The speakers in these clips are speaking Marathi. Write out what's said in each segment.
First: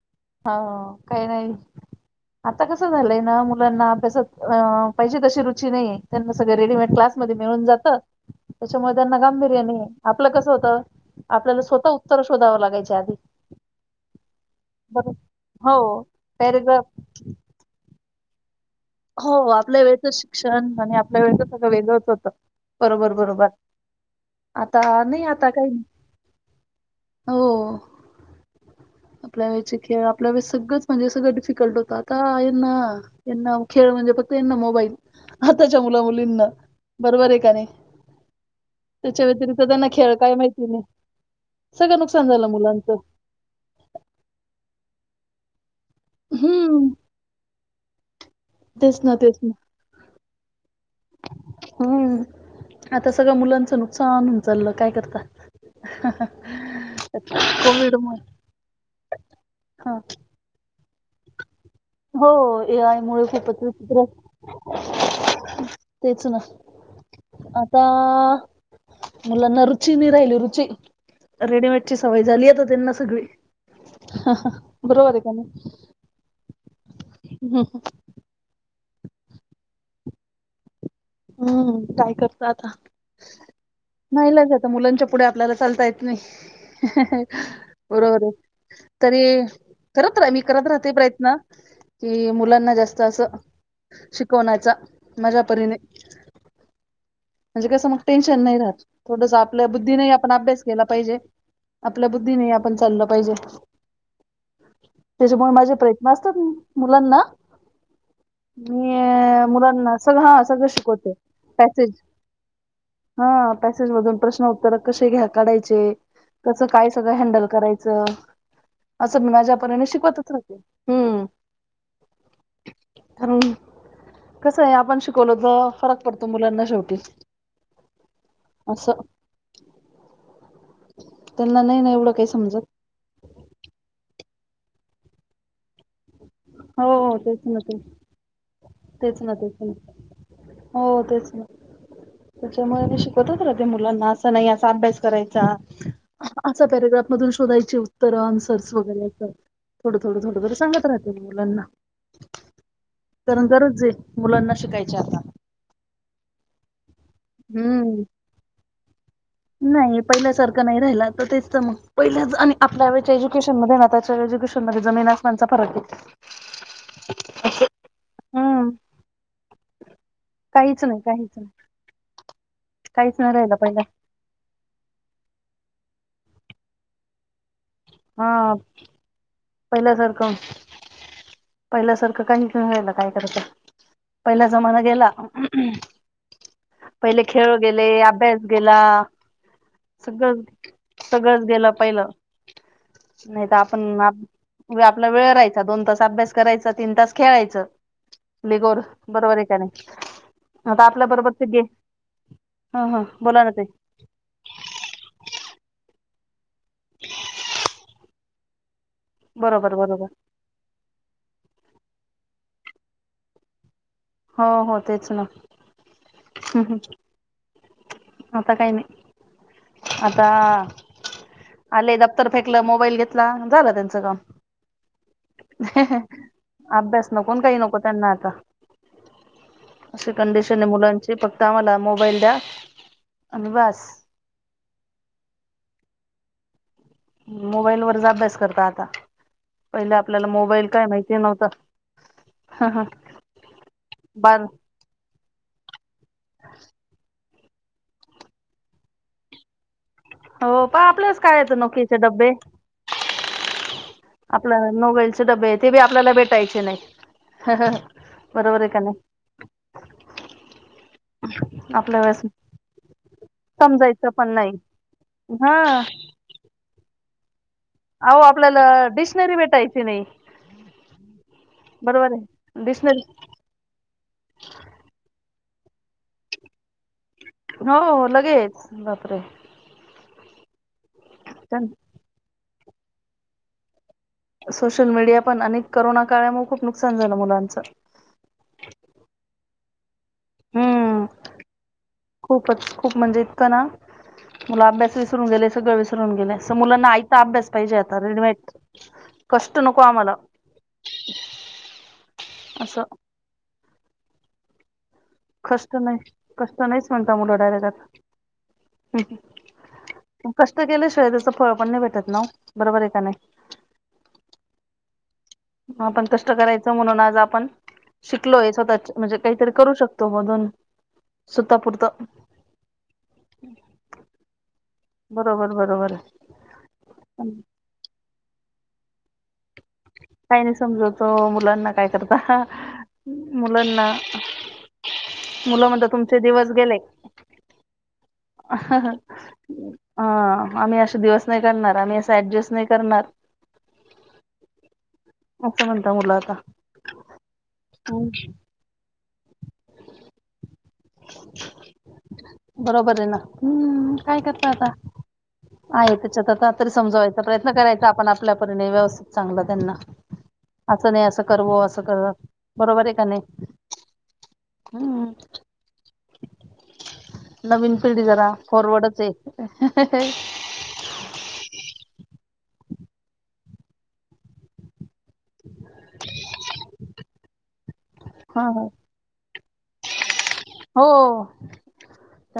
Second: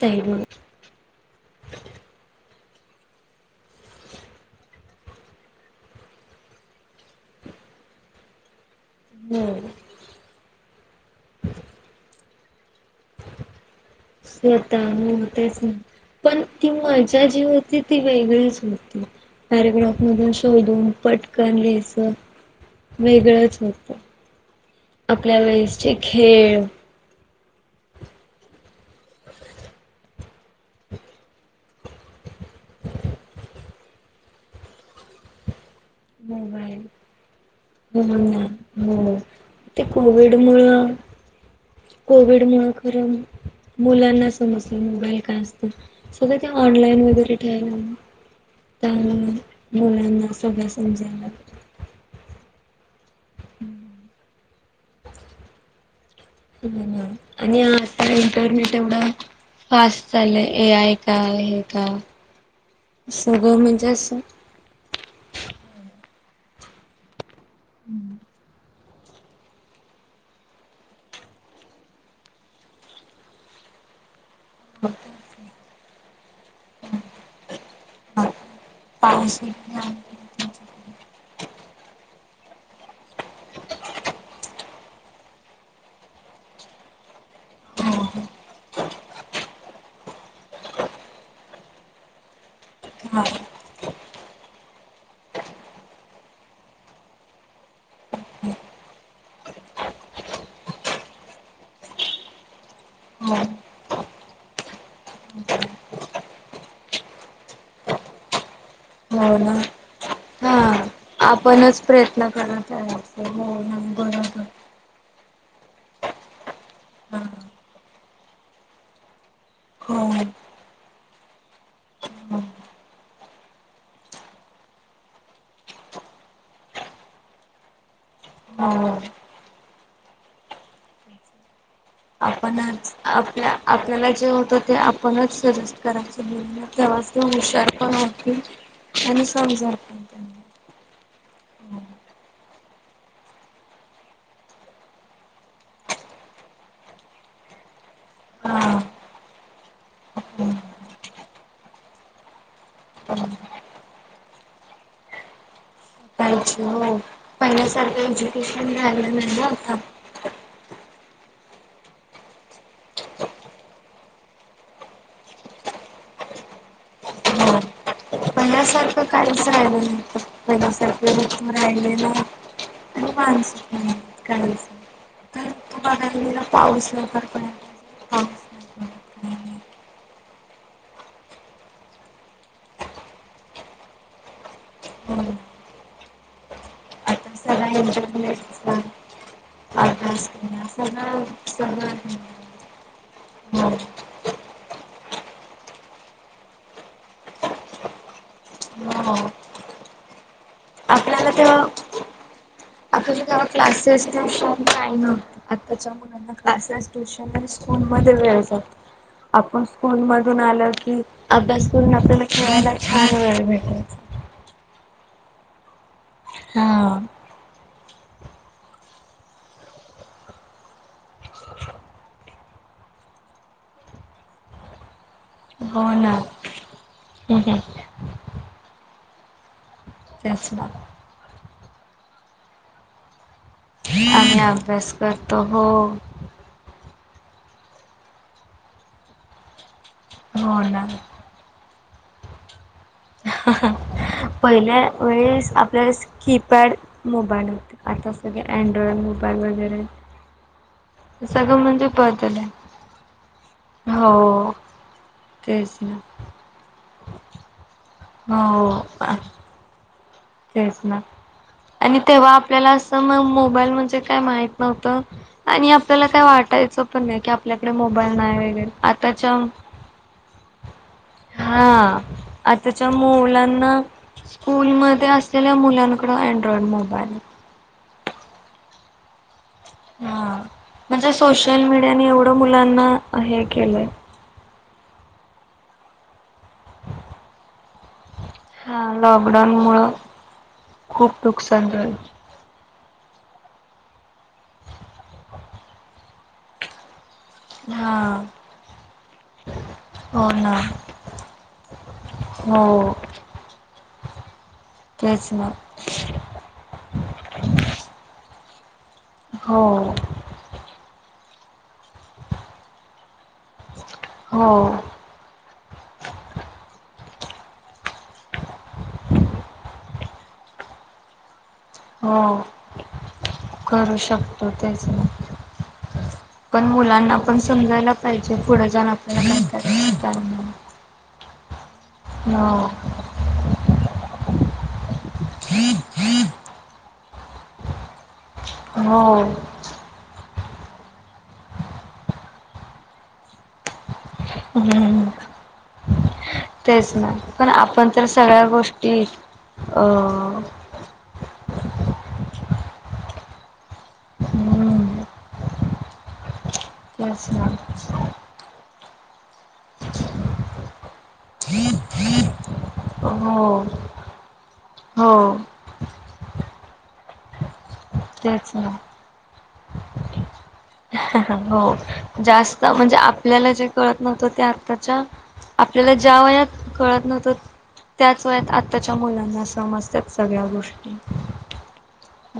ताई बघ हा काही नाही. आता कसं झालंय ना मुलांना अभ्यासात पाहिजे तशी रुची नाही त्यांना सगळ रेडीमेड क्लासमध्ये मिळून जात त्याच्यामुळे त्यांना गाम हो बिर्याणी आपलं कस होत, आपल्याला स्वतः उत्तर शोधावं लागायचे आधी. बरं स्वतःतेच हो नाही पण ती पॅरेग्राफ मजा जी होती ती वेगळीच होती. हो आपल्या पॅरेग्रॉफ वेळचं मधून शिक्षण शोधून आणि आपल्या वेळचं पटकन सगळं वेगळंच लिहायचं. होतं बरोबर बरोबर वेगळंच होत, आता नाही आपल्या आता काही नाही वेळेसचे खेळ हो. आपल्या वेळेचे खेळ आपल्या वेळे सगळंच म्हणजे सगळं डिफिकल्ट होतं. आता यांना यांना खेळ म्हणजे फक्तना मोबाईल आताच्या मुला मुलींना, मोबाईल बरोबर आहे का नाही? हो हो त्याच्या व्यतिरिक्त ते त्यांना खेळ कोविड काय मुळ माहिती नाही सगळं नुकसान कोविड झालं मु मुलांचं खरं मुलांना समजलं मोबाईल का असत. सगळं ते हम्म ऑनलाईन वगैरे ठेवल्या तेच त्यांना ना तेच ना मुलांना सळ्या हम्म आता सगळ्या मुलांचं नुकसान चाललं काय करतात. आणि आता इंटरनेट एवढं हा फास्ट चालंय ए आय त्यावर हे का हो ए आय मुळे सगळं खूपच म्हणजे विचित्र असं तेच ना आता मुलांना रुची नाही राहिली रुची! रेडीमेड ची सवय झाली यता त्यांना सगळी. ह हा, बरोबर आहे की नाही? [inaudible] पाऊस येत नाही. हम्म, काय करता आता नाईलाज आहे आता मुलांच्या पुढे आपल्याला चालता येत नाही. बरोबर तरी करत राहा मी करत राहते प्रयत्न, की मुलांना जास्त असं शिकवण्याचा. माझ्या परीने! म्हणजे कसं मग टेन्शन नाही राहत थोडस आपल्या बुद्धी नाही आपण अभ्यास केला पाहिजे. आपल्या बुद्धीने आपण चाललं पाहिजे. हो त्याच्यामुळे माझे प्रयत्न असतात मुलांना मी ना मुलांना सगळं हा सगळं शिकवते. आपणच पॅसेज प्रयत्न करत यायच हा हो पॅसेज मधून बरोबर. प्रश्न उत्तर कसे घ्या काढायचे कसं काय सगळं हा हँडल करायचं असं मी माझ्यापर्यने हो शिकवतच राते हम्म. कारण कस आहे आपण शिकवल तर फरक पडतो मुलांना शेवटी. असं. हो त्यांना नाही ना एवढं काही समजत आपणच आपल्या आपल्याला जे होत ते आपणच करायचं तेव्हाच हो ते तेच ना हुशार ते पण होतील तेच आणि ना तेच ना समजल पण त्यांना हो तेच ना. त्याच्यामुळे म शिकतच राहते मुलांना असं नाही असा अभ्यास करायचा असं शोधायचे उत्तर आनसर्स हा वगैरे थोडं थोडं थोड बर सांगत राहते मी मुलांना. कारण [unintelligible] गरज आहे मुलांना शिकायची आता पाहिजे हो हम्म [unintelligible] नाही पहिल्या सारख नाही राहि तर तेच पहि आपल्या एज्युकेशन नाच्या एज्युकेशन मध्ये जमीन आसमान चा फरक हो. [unintelligible] पहिल्यासारखं काहीच राहिलं नाही काहीच नाही पहिल्यासारखं काहीच नाही लून राहिले ना ना काहीच नाही मानस राहिलं पहिला ना काहीच [unintelligible] हा नाही पडत काही नाही. पहिल्या सारखं पहिल्यासारखं का निघून व्हायला काय करता. पहिला जमाना गेला हो ना. पहिले आता खेळ सगळा गेले अभ्यास गेला इंटरनेटचा अभ्यास सगळं सगळंच गेलं पहिलं [unintelligible] नाही तर आपण आपला वेळ राहायचा दोन तास अभ्यास करायचा तीन तास खेळायचं लिगोर हो. बरोबर एने आता आपल्या आपल्याला बरोबरचे गे तेव्हा हा हा. आपल्याला तेव्हा क्लासेस नव्हता आणि काही नव्हतं आताच्या मुला आता क्लासेस ट्युशन आणि स्कूल मध्ये वेळ जातो आपण बरोबर स्कूल बरोबर मधून आल की अभ्यास पूर्वी आपल्याला खेवायला वेळ भेटायचा हो हो तेच ना. हा. आता काय नाही आता आले दफ्तर फेकलं मोबाईल घेतला झालं त्यांचं काम. हो ना. अभ्यास नको अन काही नको त्यांना आता. अशी तेच ना. कंडिशन आहे मुलांची फक्त आम्हाला मोबाईल द्या अन बास. आम्ही अभ्यास करतो हो. मोबाईल वरच अभ्यास करता आता, पहिले आपल्याला हो मोबाईल ना. काय माहिती नव्हता. हा हा. पहिल्या वेळेस आपल्याला स्किपॅड मोबल [unintelligible] आता सगळे अँड्रॉईड मोबाईल वैगरे हो प आपलेच काय [unintelligible] नोककीचे डब्बे. बदल आहे. हो आपलं नोबाईलचे डब्बे ते तेच बी ना. आपल्याला भेटायचे नाही. हो. बरोबर आहे का नाही तेच ना आणि आपल्या वेळेस तेव्हा आपल्याला असं मंग.... मोबाईल म्हणजे समजायचं काय पण नाही माहित नव्हतं. हा आणि आपल्याला काय वाटायचं पण नाही कि आप.... आपल्याकडे मोबाईल अहो नाही आपल्याला वगैरे आताच्या... डिक्शनरी भेटायची नाही हा बरोबर आहे आताच्या डिक्शनरी मुलांना स्कूल मधे अस.... मुलांकडं अँड्रॉइड मोबाईल... हो लगेच बापरे... हा म्हणजे सोशल मीडियाने एवढं मुलांना हे केलंय... सोशल मीडिया पण आणि करोना काळामुळे खूप नुकसान झालं मुलांचं.... हा लॉकडाऊन मुळ हम्म खूप नुकसान झाल... खूपच खूप म्हणजे इतकं ना.... मुलं अभ्यास विसरून गेले. सगळं विसरून गेले. सं मुलांना आई... आता अभ्यास पाहिजे आता. हा रेडीमेड, कष्ट नको आम्हाला.... हो ना. हो... असं तेच ना कष्ट नाही कष्ट नाहीच म्हणता मुलं डायरेक्ट आता.... ह हो कष्ट केल्याशिवाय त्याच फळ पण नाही भेटत ना हो. बरोबर आहे का नाही.... हो. आपण कष्ट करायचं म्हणून आज आपण शिकलोय स्वतःच म्हणजे काहीतरी करू शकतो मधून... स्वतः पुरतं.... हो करू शकतो त्याचं बरोबर बरोबर पण मुलांना आहे पण समजायला... पाहिजे पुढे जाण आपल्याला... करायचं काय काही नाही समजत वो मुलांना काय करता. हो मुलांना... मुलं म्हणत तुमचे दिवस गेले... ह ह हो ह.... आम्ही असा दिवस नाही करणार. आम्ही असं ऍडजस्ट नाही करणार... हम् असं म्हणता मुलं आता तेच ना पण आपण तर सगळ्या गोष्टी... अं.... बरोबर आहे ना. हम्म काय करत आता.... हम्म आहे त्याच्यात आता तरी समजावायचा तेच ना प्रयत्न करायचा आपण आपल्यापरीने व्यवस्थित चांगलं.... त्यांना असं नाही असं करव असं कर बरोबर आहे का नाही... हो हो हम्म नवीन.... पिढी जरा तेच ना फॉरवर्डचये.... हो जास्त म्हणजे आपल्याला जे कळत नव्हतं ते आत्ताच्या... आपल्याला ज्या वयात कळत नव्हतं.. त्याच हा वयात आताच्या मुलांना समजतायत सगळ्या गोष्टी...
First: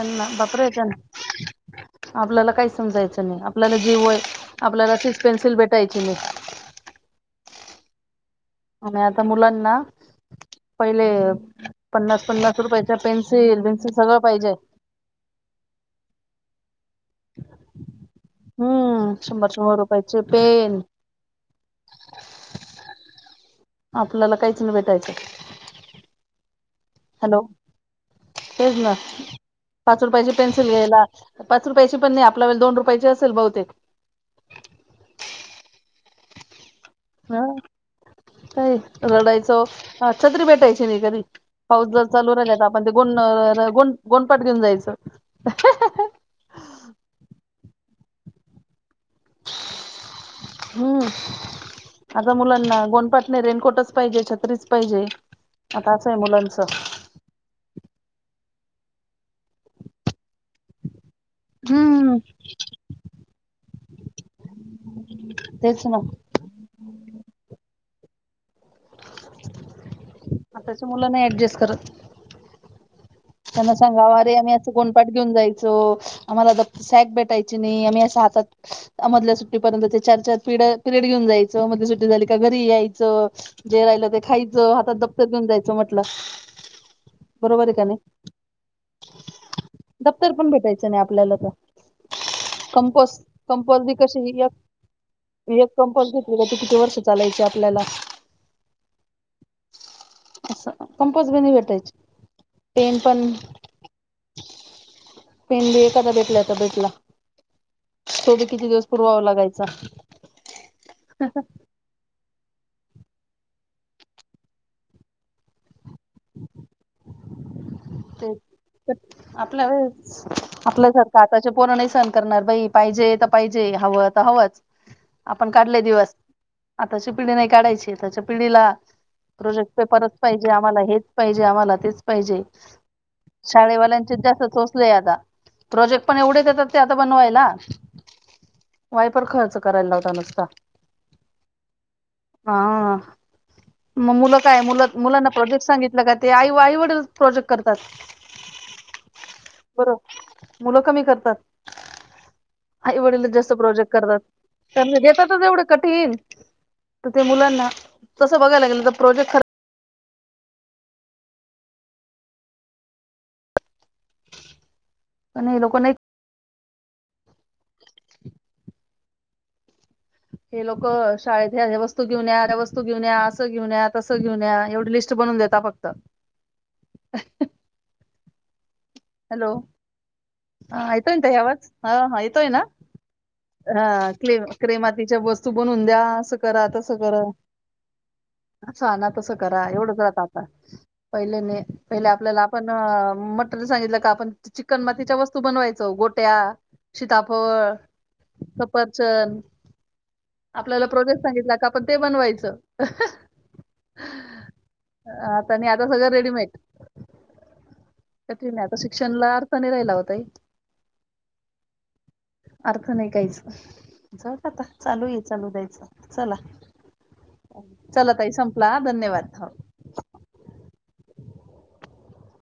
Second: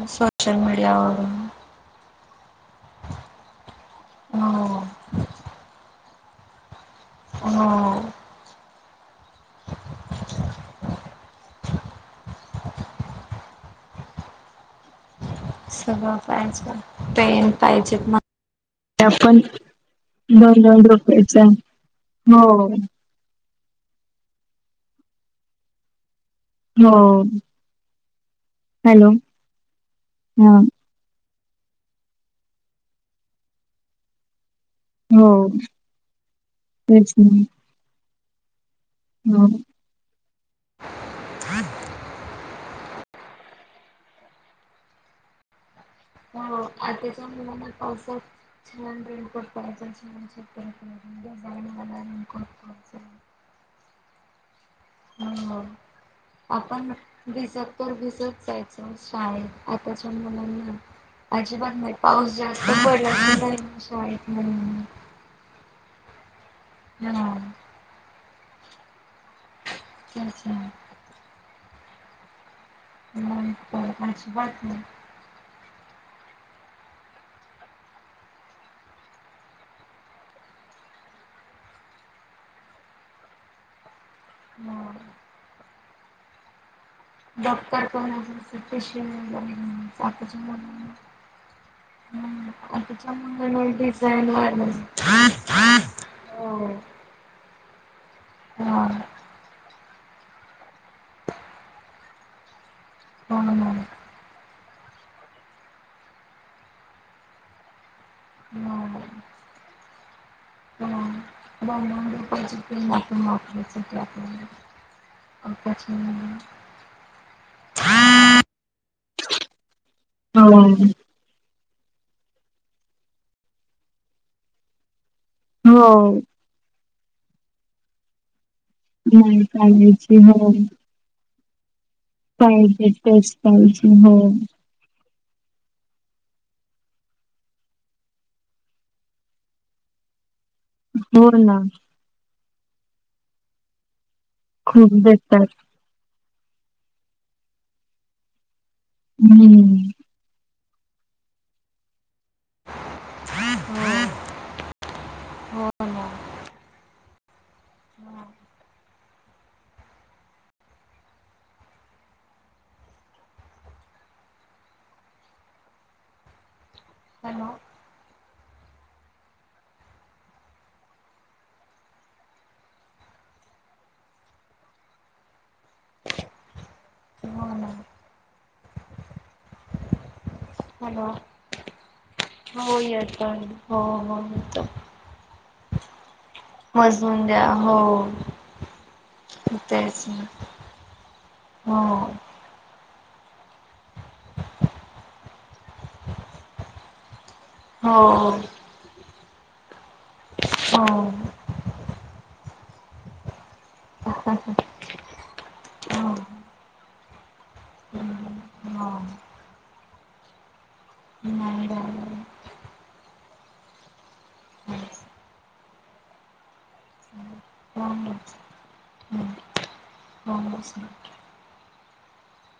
सोशल बापर मीडियावरून ना आपल्याला काही समजायचं नाही. आपल्याला... जी वही हो आपल्या सिश पेन्सिल भेटायची नाही... ह.. आणि आता मुलांना पहिले पन्नास पन्नास... पाहि पन्सिल पेन्सिल सगं पाहिजे.. सगळं पाहिजे पेन पाहिजेत मग... हम्म आपण शंभर शंभर रुपयाचे दोन पेन दोन रुपेच हो... आपल्याला काहीच नाही भेटायचं... हॅलो तेच ना पाच रुपयाची पेन्सिल घ्यायला.. पाच रुपयाची पण नाही आपल्या व दोन रुपयाची असेल बहुतेक.. हो तेच नाही... का रडायचो छत्री भेटायची नाही कधी पाऊस जर चालू राहिल... पण ते गों गो गोंडपाठ घेऊन जायचं.. फ... म रेन कोठ पायजचझईन हम्म मला रेन आता मुलांना कोवाच... गोनपाट नाही रेनकोटच पाहिजे. छत्रीच पाहिजे ह आता असं आहे मुलांचं आपण भिजत तर भिजत जायच. काय आताच्या मुला नाही. अजिबात मा हम्म पाऊस जास्त पडला शाळेत महि ते हम्म तेच ना आताच्या मुलं नाही ऍडजस्ट करत. मग त्यांना काय सांगा म रे आम्ही अजिबात असं नाही. कोणपाठ घेऊन जाय आम्हाला सॅक भेटायची नाही आम्ही हात मधल्या सुट्टी पर्यंत चार चार पि पिरयड घेऊन जायच मध्ये सु झाली का घरी यायचं जे राहि खायचं हो हातात दप्तर घेऊन जायचं म्हटलं. डॉक् बरोबर आहे प का नाही कंपस कंपल् बी कशी डिझाईन वाढलं ह कंपल्स घेतली त किती क चालायचे आपल्याला ह असं कमपोस् बी नाही भेटायची पेन पण हो पेन बी एखादा भेटला तर भेटला. तोभी किती ना दिवस पूर्वाव लागायचा. ज अ ते आपल्या हो आपल्यासारख आताच्या पोर नाही सहण करणार बाई पाहिजे तर पाहिजे हवं तर हवंच आपण काढले हो दिवस आताची पिढी नाही काढायची आ त्याच्या पिढीला नाही प्रोजेक्ट पेपररच पाहिजे पाहिजे हो आम्हाला हेच पाहिजे आम्हाला तेच पाहिजे. तेच पाहिजे शाळेवाल्यांचे हो जास्त चोचले. प्रोजेक्ट पण एवढे देतात ते आता बनवायला. वायपर खर्च करायला लावता नुसता. हो ना. हा मग मुलं काय मुलं खूप मुलांना देतात प्रोजेक्ट सांगितलं का. ते आई आई वडील प्रोजेक्ट करतात हम्म बरोबर मुलं कमी करतात. आई वडील जास्त प्रोजेक्ट करतात त्या घेतात तर तेवढं कठीण ते मुलांना तसं बघायला गेलं तर प्रोजेक्ट खर प लो नाही [unintelligible] हॅलो, हे लोकं, शाळेत ह्या, ह्या वस्तू घेऊन या, त्या वस्तू घेऊन या, असं घेऊन्या, तसं घेऊन एवढी लीस्ट बनून देेता फक्त. हो ना हॅलो. हा हॅलो येतोय ना ताई आवाज, हा हा येतोय ना हो येतोय हो हा हो क येतोय क्रेमातीच्या बोसऽऽ तू बनून द्या, असं करा, तसं करा. मजवून द्या हो ‌ ना तसं करा एवढंच तेच राहतं ना आता, पहिले नै, हो पहिले आपल्याला आपणऽ मटर सांगितलं का आपण चिकन मातीच्या वस्तू बनवायचो, गोट्या, सीताफळ, हो सफरचंद हो आपल्याला हो प्रोजेक्ट सांगितला का आपण ते बनवायचं. आता नी आता सगळं रेडीमेडऽ क नाही आता शिक्षणाला अर्थ नाही राहिला ओ ताई हम् अर्थ नाही कायच, जाऊदे आता चालू ये चालू द्यायचं चला. चला ताई संपला हं, धन्यवाद हं हो बस. नक्की